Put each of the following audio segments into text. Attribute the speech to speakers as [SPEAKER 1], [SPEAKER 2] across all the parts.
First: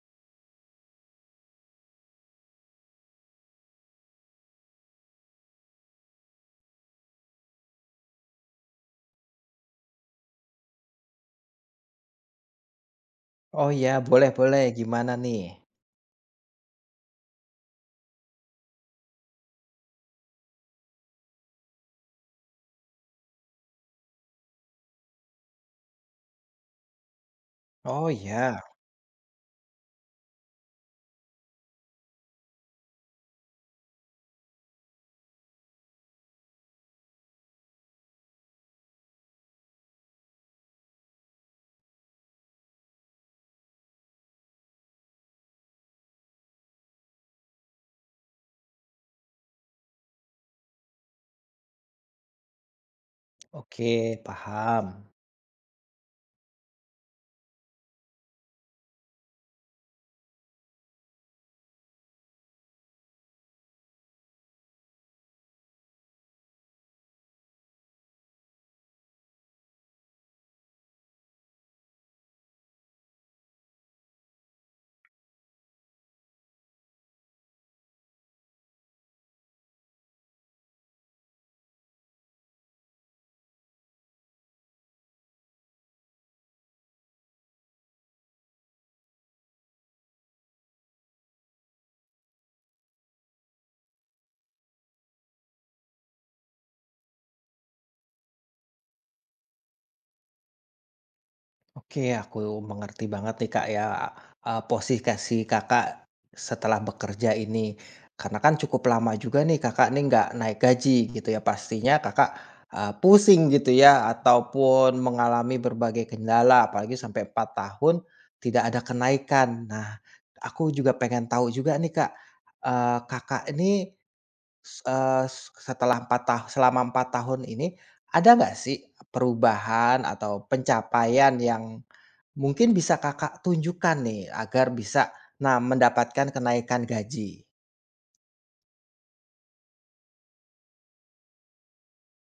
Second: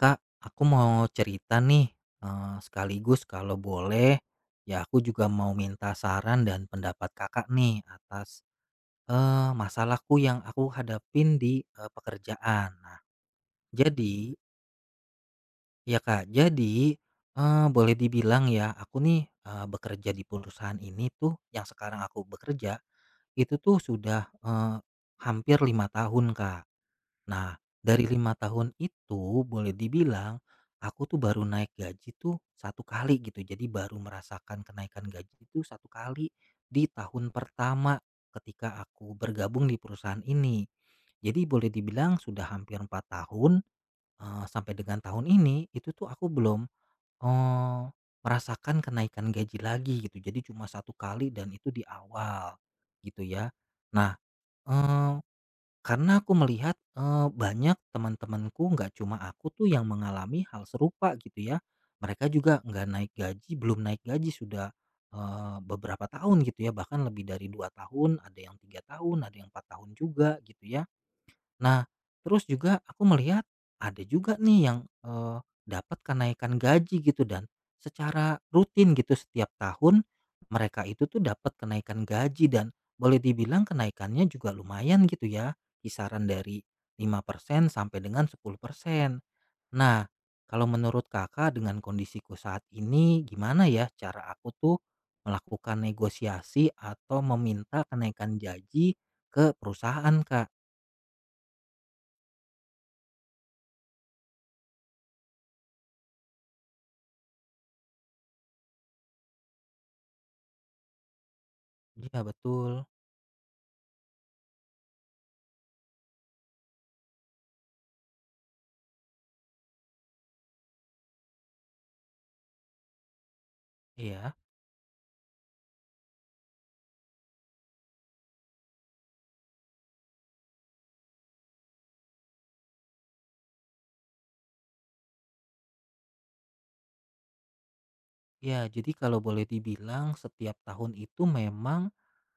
[SPEAKER 1] Kak, aku mau cerita nih, sekaligus kalau boleh, ya aku juga mau minta saran dan pendapat Kakak nih atas, masalahku yang aku hadapin di, pekerjaan. Nah,
[SPEAKER 2] Oh ya, boleh
[SPEAKER 1] jadi
[SPEAKER 2] boleh, gimana nih?
[SPEAKER 1] ya Kak, jadi, boleh dibilang ya aku nih, bekerja di perusahaan ini tuh yang sekarang aku bekerja, itu tuh sudah, hampir 5 tahun, Kak. Nah, dari
[SPEAKER 2] Oh
[SPEAKER 1] lima
[SPEAKER 2] ya,
[SPEAKER 1] tahun itu boleh dibilang aku tuh baru naik gaji tuh satu kali gitu. Jadi baru merasakan kenaikan gaji itu satu kali di tahun pertama ketika aku bergabung di perusahaan ini. Jadi boleh dibilang sudah hampir 4 tahun sampai dengan tahun ini itu tuh aku belum eh, merasakan kenaikan gaji lagi gitu. Jadi cuma satu kali dan itu di awal gitu ya. Nah,
[SPEAKER 2] oke, paham.
[SPEAKER 1] eh, karena aku melihat, banyak teman-temanku nggak cuma aku tuh yang mengalami hal serupa gitu ya. Mereka juga nggak naik gaji, belum naik gaji sudah, beberapa tahun gitu ya, bahkan lebih dari 2 tahun, ada yang 3 tahun, ada yang 4 tahun juga gitu ya. Nah, terus juga aku melihat ada juga nih yang, eee, dapat kenaikan gaji gitu dan secara rutin gitu setiap tahun mereka itu tuh dapat kenaikan gaji dan boleh dibilang kenaikannya juga lumayan gitu ya, kisaran dari 5% sampai dengan 10%. Nah, kalau menurut Kakak dengan kondisiku saat ini gimana ya cara aku tuh melakukan negosiasi atau meminta kenaikan gaji ke perusahaan, Kak?
[SPEAKER 2] Oke, aku mengerti banget nih Kak ya, posisi Kakak setelah bekerja ini. Karena kan cukup lama juga nih Kakak nih nggak naik gaji gitu ya, pastinya
[SPEAKER 1] Iya
[SPEAKER 2] Kakak,
[SPEAKER 1] betul,
[SPEAKER 2] pusing gitu ya, ataupun mengalami berbagai kendala, apalagi sampai 4 tahun tidak ada kenaikan. Nah, aku juga pengen tahu juga nih Kak, Kakak ini
[SPEAKER 1] iya.
[SPEAKER 2] S eee, setelah 4 tahun, selama 4 tahun ini, ada nggak sih perubahan atau pencapaian yang mungkin bisa Kakak tunjukkan nih agar bisa, nah mendapatkan kenaikan gaji?
[SPEAKER 1] Ya jadi kalau boleh dibilang setiap tahun itu memang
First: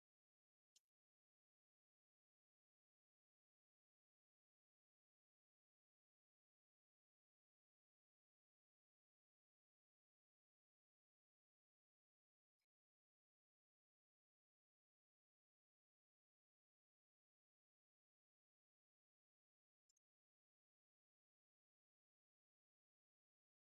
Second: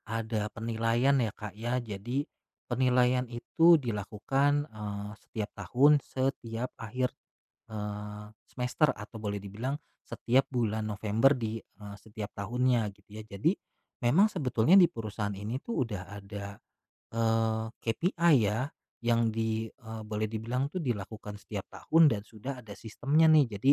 [SPEAKER 1] ada penilaian ya Kak ya. Jadi penilaian itu dilakukan setiap tahun, setiap akhir semester atau boleh dibilang setiap bulan November di setiap tahunnya gitu ya. Jadi memang sebetulnya di perusahaan ini tuh udah ada KPI ya yang di boleh dibilang tuh dilakukan setiap tahun dan sudah ada sistemnya nih. Jadi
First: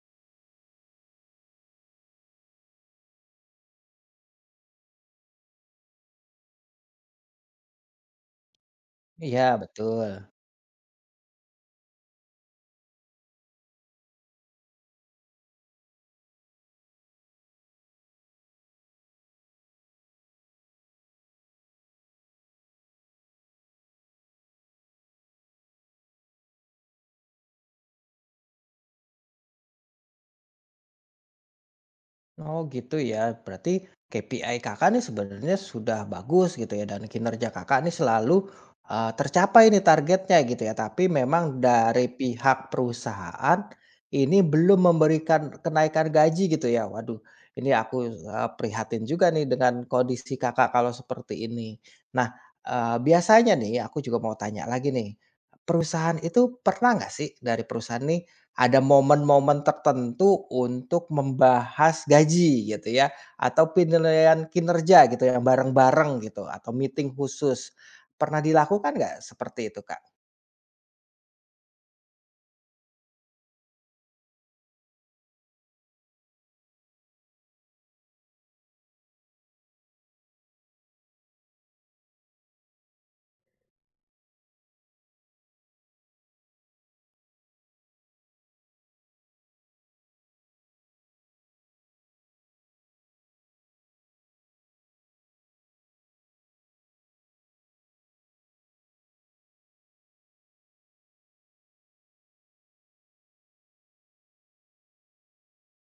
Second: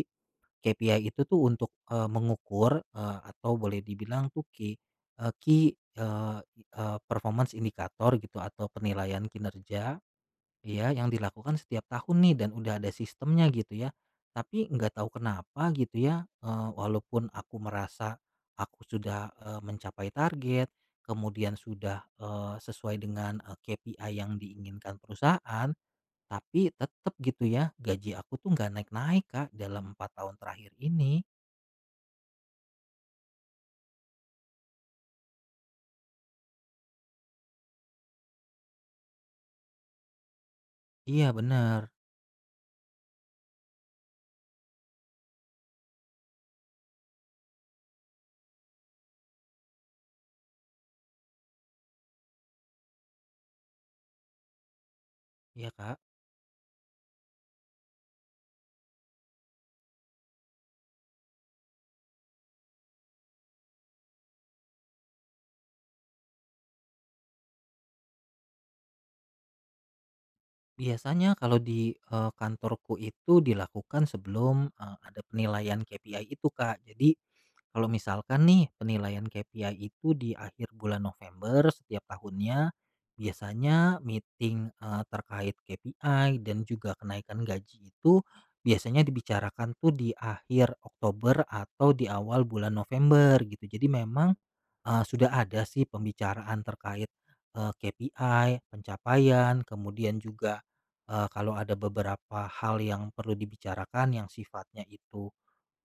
[SPEAKER 1] KPI itu tuh untuk, mengukur, atau boleh dibilang tuh key, eee, eee, performance indicator gitu atau penilaian
[SPEAKER 2] Iya
[SPEAKER 1] kinerja
[SPEAKER 2] betul.
[SPEAKER 1] ya yang dilakukan setiap tahun nih dan udah ada sistemnya gitu ya. Tapi nggak tahu kenapa gitu ya, walaupun aku merasa aku sudah, mencapai target, kemudian sudah, sesuai dengan, KPI yang diinginkan perusahaan, tapi tetep gitu ya, gaji aku tuh nggak naik-naik, Kak, dalam 4 tahun terakhir ini.
[SPEAKER 2] Oh gitu ya, berarti KPI Kakak nih sebenarnya sudah bagus gitu ya dan kinerja Kakak nih selalu, tercapai nih targetnya gitu ya, tapi
[SPEAKER 1] Iya
[SPEAKER 2] memang
[SPEAKER 1] benar
[SPEAKER 2] dari pihak perusahaan ini belum memberikan kenaikan gaji gitu ya. Waduh, ini aku, prihatin juga nih dengan kondisi Kakak kalau seperti ini. Nah, biasanya nih aku juga mau tanya lagi nih,
[SPEAKER 1] iya, Kak.
[SPEAKER 2] perusahaan itu pernah nggak sih dari perusahaan nih ada momen-momen tertentu untuk membahas gaji gitu ya, atau penilaian kinerja gitu yang bareng-bareng gitu, atau meeting khusus. Pernah dilakukan nggak seperti itu, Kak?
[SPEAKER 1] Biasanya kalau di, kantorku itu dilakukan sebelum, ada penilaian KPI itu, Kak. Jadi kalau misalkan nih penilaian KPI itu di akhir bulan November setiap tahunnya, biasanya meeting terkait KPI dan juga kenaikan gaji itu biasanya dibicarakan tuh di akhir Oktober atau di awal bulan November gitu. Jadi memang sudah ada sih pembicaraan terkait KPI, pencapaian, kemudian juga kalau ada beberapa hal yang perlu dibicarakan yang sifatnya itu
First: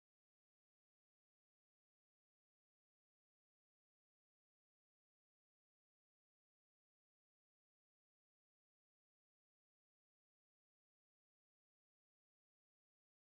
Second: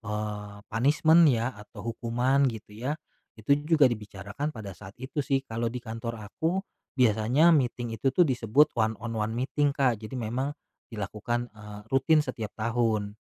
[SPEAKER 1] Punishment ya atau hukuman gitu ya, itu juga dibicarakan pada saat itu sih. Kalau di kantor aku biasanya meeting itu tuh disebut one on one meeting, Kak. Jadi memang dilakukan, rutin setiap tahun.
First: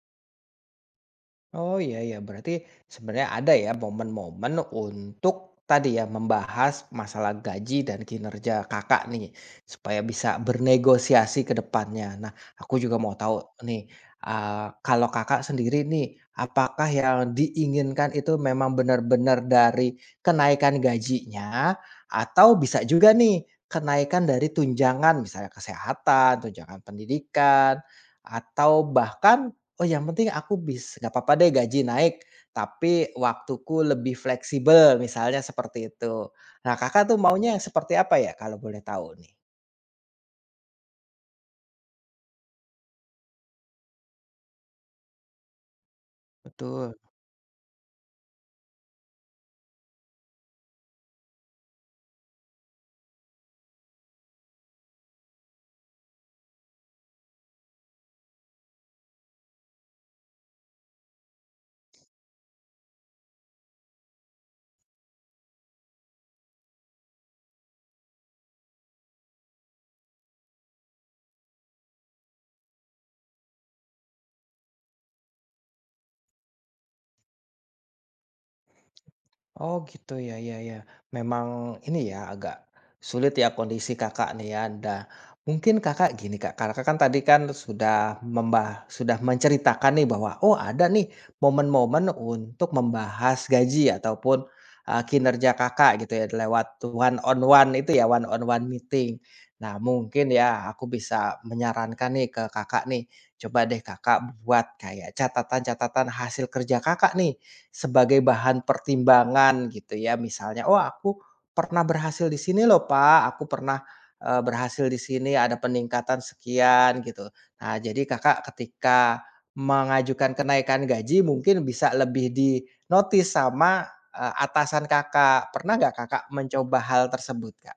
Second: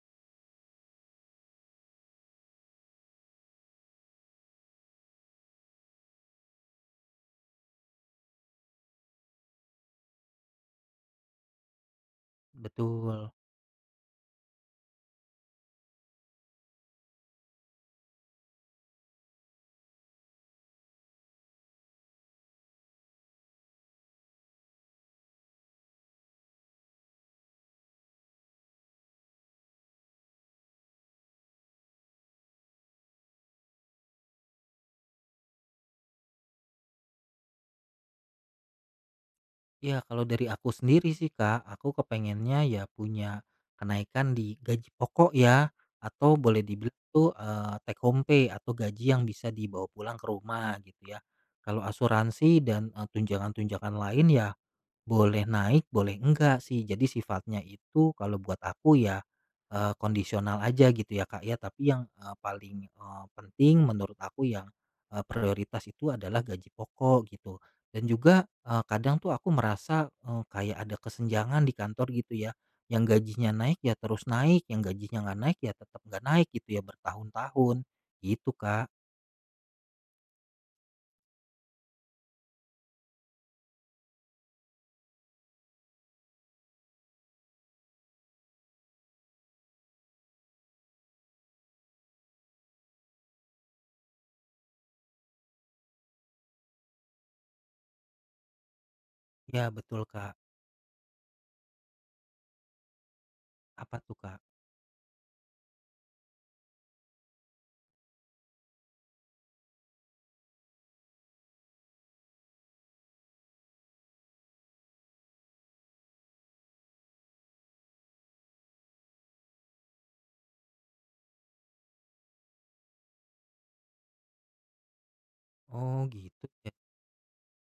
[SPEAKER 2] Oh, iya iya, berarti sebenarnya ada ya momen-momen untuk tadi ya, membahas masalah gaji dan kinerja Kakak nih, supaya bisa bernegosiasi ke depannya. Nah, aku juga mau
[SPEAKER 1] Betul.
[SPEAKER 2] tahu nih, kalau Kakak sendiri nih, apakah yang diinginkan itu memang benar-benar dari kenaikan gajinya, atau bisa juga nih kenaikan dari tunjangan, misalnya kesehatan, tunjangan pendidikan, atau bahkan oh, yang penting aku bis nggak apa-apa deh gaji naik, tapi waktuku lebih fleksibel, misalnya seperti itu. Nah, Kakak tuh maunya yang seperti apa ya, kalau boleh tahu nih?
[SPEAKER 1] Ya kalau dari aku sendiri sih, Kak, aku kepengennya ya punya kenaikan di gaji pokok ya atau boleh
[SPEAKER 2] Betul.
[SPEAKER 1] dibilang tuh, take home pay atau gaji yang bisa dibawa pulang ke rumah gitu ya. Kalau asuransi dan, tunjangan-tunjangan lain ya boleh naik, boleh enggak sih. Jadi sifatnya itu kalau buat aku ya, kondisional aja gitu ya, Kak, ya. Tapi yang, paling, penting menurut aku yang, prioritas itu adalah gaji pokok gitu. Dan juga, kadang tuh aku merasa, kayak ada kesenjangan di kantor gitu ya. Yang gajinya naik ya terus naik, yang gajinya nggak naik ya tetap nggak naik gitu ya bertahun-tahun, gitu, Kak.
[SPEAKER 2] Oh gitu ya ya ya. Memang ini ya agak sulit ya kondisi Kakak nih ya. Ada. Mungkin Kakak gini Kak, Kakak kan tadi kan sudah menceritakan nih bahwa oh ada nih momen-momen untuk membahas gaji ataupun, kinerja Kakak gitu ya lewat one on one itu ya, one on one meeting.
[SPEAKER 1] Ya
[SPEAKER 2] Nah
[SPEAKER 1] betul,
[SPEAKER 2] mungkin
[SPEAKER 1] Kak.
[SPEAKER 2] ya aku bisa menyarankan nih ke Kakak nih, coba deh
[SPEAKER 1] Apa tuh,
[SPEAKER 2] Kakak
[SPEAKER 1] Kak?
[SPEAKER 2] buat kayak catatan-catatan hasil kerja Kakak nih. Sebagai bahan pertimbangan gitu ya misalnya, "Oh aku pernah berhasil di sini loh Pak, aku pernah, berhasil di sini ada peningkatan sekian," gitu. Nah jadi Kakak ketika mengajukan kenaikan gaji mungkin bisa lebih di dinotis sama, atasan Kakak. Pernah nggak
[SPEAKER 1] Oh
[SPEAKER 2] Kakak
[SPEAKER 1] gitu ya.
[SPEAKER 2] mencoba hal tersebut, Kak?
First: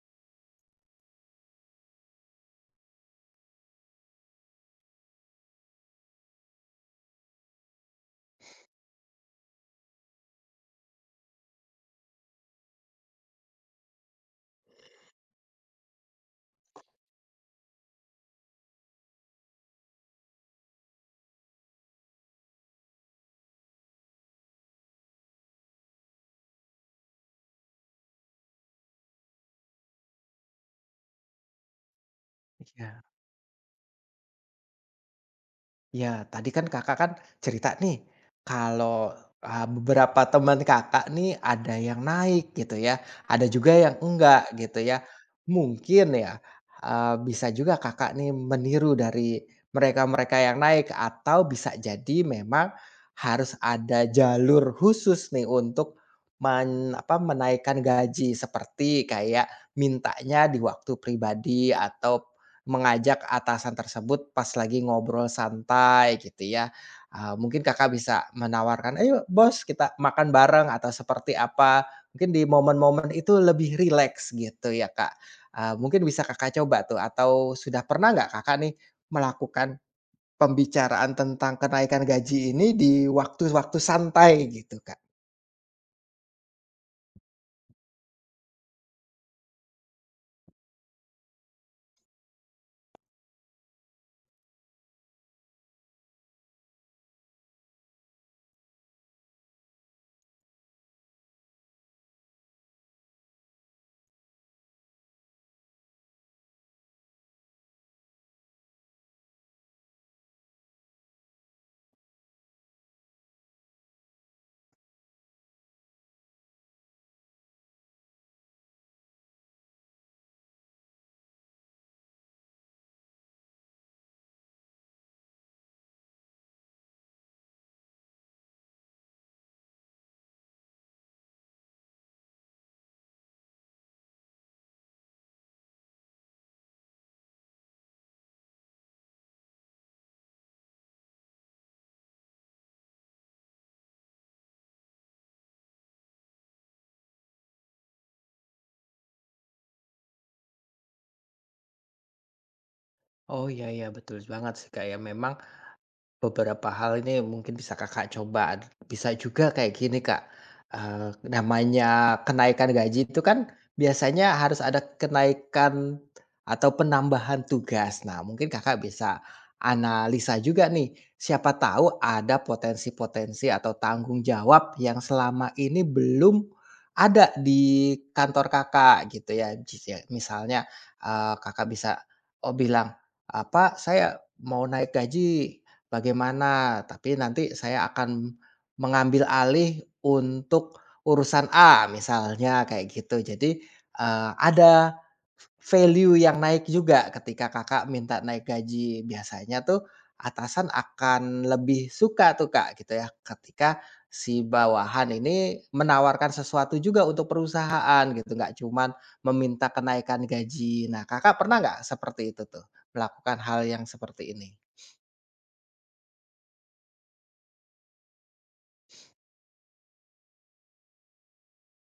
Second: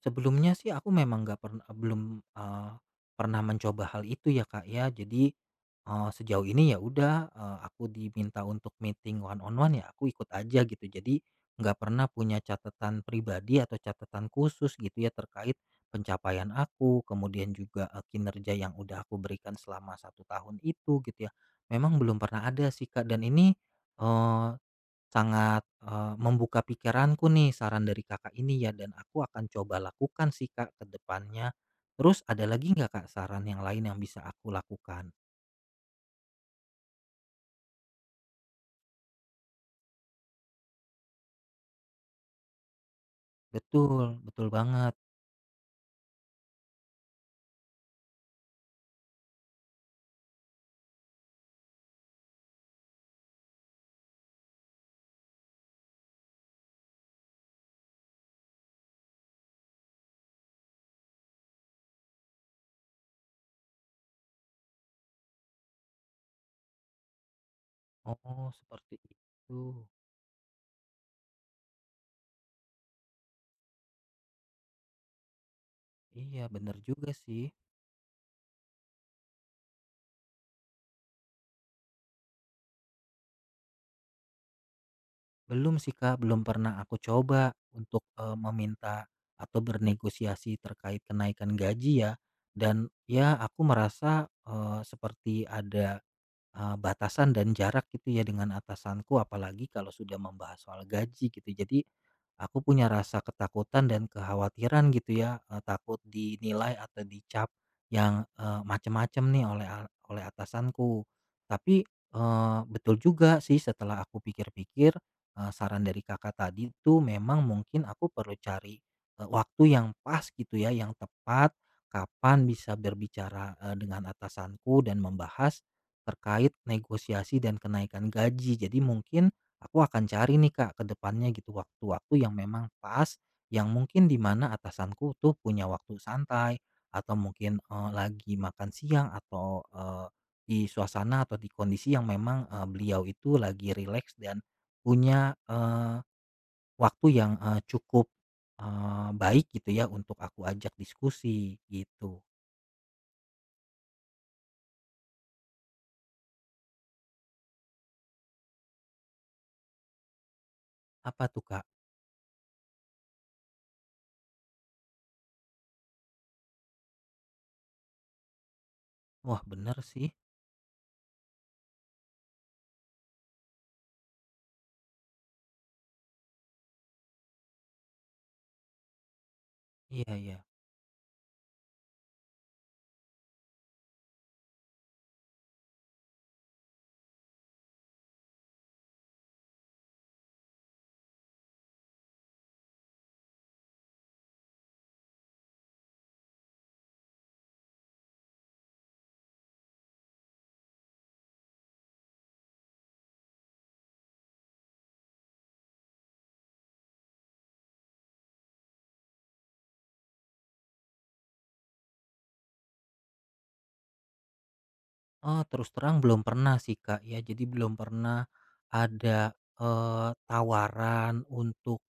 [SPEAKER 1] Sebelumnya sih aku memang nggak pernah belum, eee, pernah mencoba hal itu ya, Kak, ya. Jadi, sejauh ini ya udah, aku diminta untuk meeting one on one ya aku ikut aja gitu. Jadi nggak pernah punya catatan pribadi atau catatan khusus gitu ya terkait pencapaian aku, kemudian juga, kinerja yang udah aku berikan selama satu tahun itu gitu ya. Memang belum pernah ada sih, Kak, dan ini, sangat, membuka pikiranku nih saran dari Kakak ini ya dan aku akan coba lakukan sih Kak ke depannya. Terus ada lagi nggak
[SPEAKER 2] Iya.
[SPEAKER 1] Kak saran yang lain yang bisa aku lakukan?
[SPEAKER 2] Ya tadi kan Kakak kan cerita nih, kalau, beberapa teman Kakak nih ada yang naik gitu ya, ada juga yang
[SPEAKER 1] Betul, betul
[SPEAKER 2] enggak gitu
[SPEAKER 1] banget.
[SPEAKER 2] ya. Mungkin ya, bisa juga Kakak nih meniru dari mereka-mereka yang naik atau bisa jadi memang harus ada jalur khusus nih untuk men apa, menaikkan gaji seperti kayak mintanya di waktu pribadi atau mengajak atasan tersebut pas lagi ngobrol santai gitu ya, mungkin Kakak bisa
[SPEAKER 1] Oh
[SPEAKER 2] menawarkan,
[SPEAKER 1] seperti
[SPEAKER 2] "Ayo bos
[SPEAKER 1] itu.
[SPEAKER 2] kita makan bareng," atau seperti apa, mungkin di momen-momen itu lebih rileks gitu ya, Kak. Mungkin bisa
[SPEAKER 1] Iya
[SPEAKER 2] Kakak
[SPEAKER 1] bener
[SPEAKER 2] coba tuh
[SPEAKER 1] juga sih.
[SPEAKER 2] atau sudah pernah nggak Kakak nih melakukan pembicaraan tentang kenaikan gaji ini di waktu-waktu santai gitu, Kak?
[SPEAKER 1] Belum sih Kak, belum pernah aku coba untuk, meminta atau bernegosiasi terkait kenaikan gaji ya. Dan ya aku merasa, seperti ada batasan dan jarak gitu ya dengan atasanku apalagi kalau sudah membahas soal gaji gitu. Jadi, aku punya rasa ketakutan dan kekhawatiran gitu ya, takut dinilai atau dicap yang, macem-macem nih oleh atasanku. Tapi, betul juga sih setelah aku pikir-pikir, saran dari Kakak tadi tuh memang mungkin aku perlu cari, waktu yang pas gitu ya, yang tepat, kapan bisa berbicara, dengan atasanku dan membahas terkait negosiasi dan kenaikan gaji. Jadi mungkin aku akan cari nih Kak ke depannya gitu waktu-waktu yang memang pas yang mungkin di mana atasanku tuh punya waktu santai atau mungkin lagi makan siang atau di suasana atau di kondisi yang memang beliau itu lagi rileks dan punya waktu yang cukup baik gitu ya untuk aku ajak diskusi gitu.
[SPEAKER 2] Oh, iya iya, betul banget sih, Kak, ya. Memang, beberapa hal ini mungkin bisa Kakak coba, bisa juga kayak gini Kak,
[SPEAKER 1] Apa tuh Kak?
[SPEAKER 2] namanya kenaikan gaji itu kan biasanya harus ada kenaikan atau penambahan tugas. Nah, mungkin Kakak bisa
[SPEAKER 1] Wah bener sih.
[SPEAKER 2] analisa juga nih, siapa tahu ada potensi-potensi atau tanggung jawab yang selama ini belum ada di kantor Kakak gitu ya. Jis ya
[SPEAKER 1] Iya ya.
[SPEAKER 2] misalnya, Kakak bisa, oh bilang, apa, "Saya mau naik gaji, bagaimana, tapi nanti saya akan mengambil alih untuk urusan A misalnya kayak gitu. Jadi, ada value yang naik juga ketika Kakak minta naik gaji. Biasanya tuh atasan akan lebih suka tuh Kak gitu ya ketika si bawahan ini menawarkan sesuatu juga untuk perusahaan gitu, nggak cuman meminta kenaikan gaji. Nah Kakak pernah nggak seperti itu tuh, melakukan hal yang seperti ini?
[SPEAKER 1] Oh, terus terang belum pernah sih, Kak, ya. Jadi belum pernah ada, tawaran untuk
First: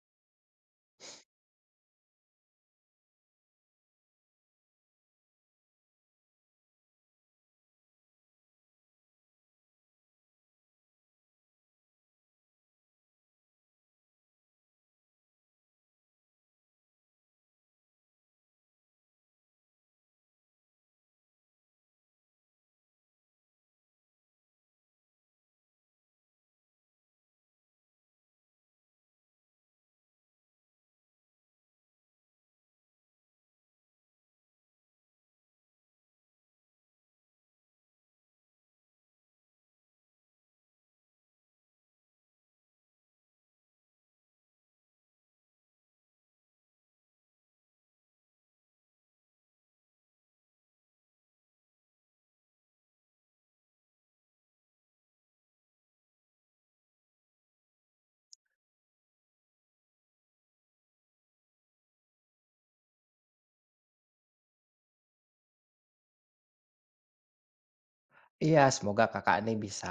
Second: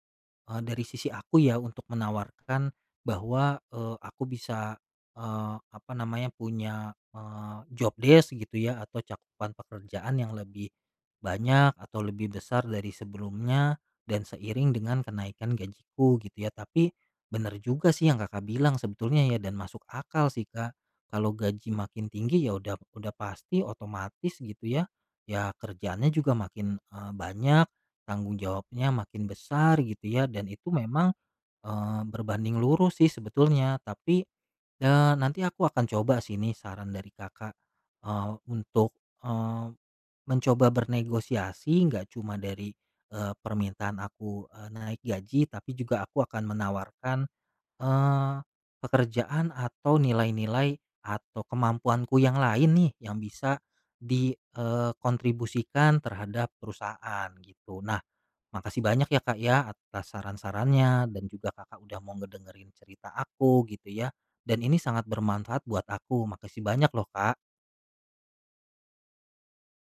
[SPEAKER 1] Dari sisi aku ya untuk menawarkan bahwa, aku bisa, apa namanya, punya, job desk gitu ya atau cakupan pekerjaan yang lebih banyak atau lebih besar dari sebelumnya dan seiring dengan kenaikan gajiku gitu ya. Tapi bener juga sih yang Kakak bilang sebetulnya ya dan masuk akal sih, Kak. Kalau gaji makin tinggi ya udah pasti otomatis gitu ya, ya kerjaannya juga makin, banyak. Tanggung jawabnya makin besar gitu ya dan itu memang, berbanding lurus sih sebetulnya tapi, nanti aku akan coba sih nih saran dari Kakak, untuk, eee, mencoba bernegosiasi nggak cuma dari, permintaan aku, naik gaji tapi juga aku akan menawarkan, eee, pekerjaan atau nilai-nilai atau kemampuanku yang lain nih yang bisa dikontribusikan terhadap perusahaan gitu. Nah, makasih banyak ya Kak ya atas saran-sarannya dan juga Kakak udah mau ngedengerin cerita aku gitu ya. Dan ini sangat bermanfaat buat aku. Makasih banyak loh Kak.
[SPEAKER 2] Iya, semoga Kakak ini bisa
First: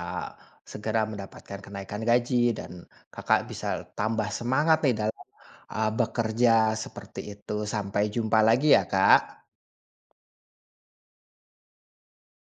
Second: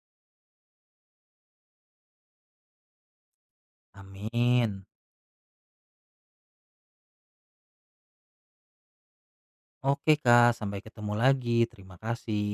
[SPEAKER 2] segera mendapatkan kenaikan gaji dan Kakak bisa tambah semangat
[SPEAKER 1] Amin.
[SPEAKER 2] nih dalam, bekerja seperti itu. Sampai jumpa lagi ya, Kak.
[SPEAKER 1] Oke Kak, sampai ketemu lagi. Terima kasih.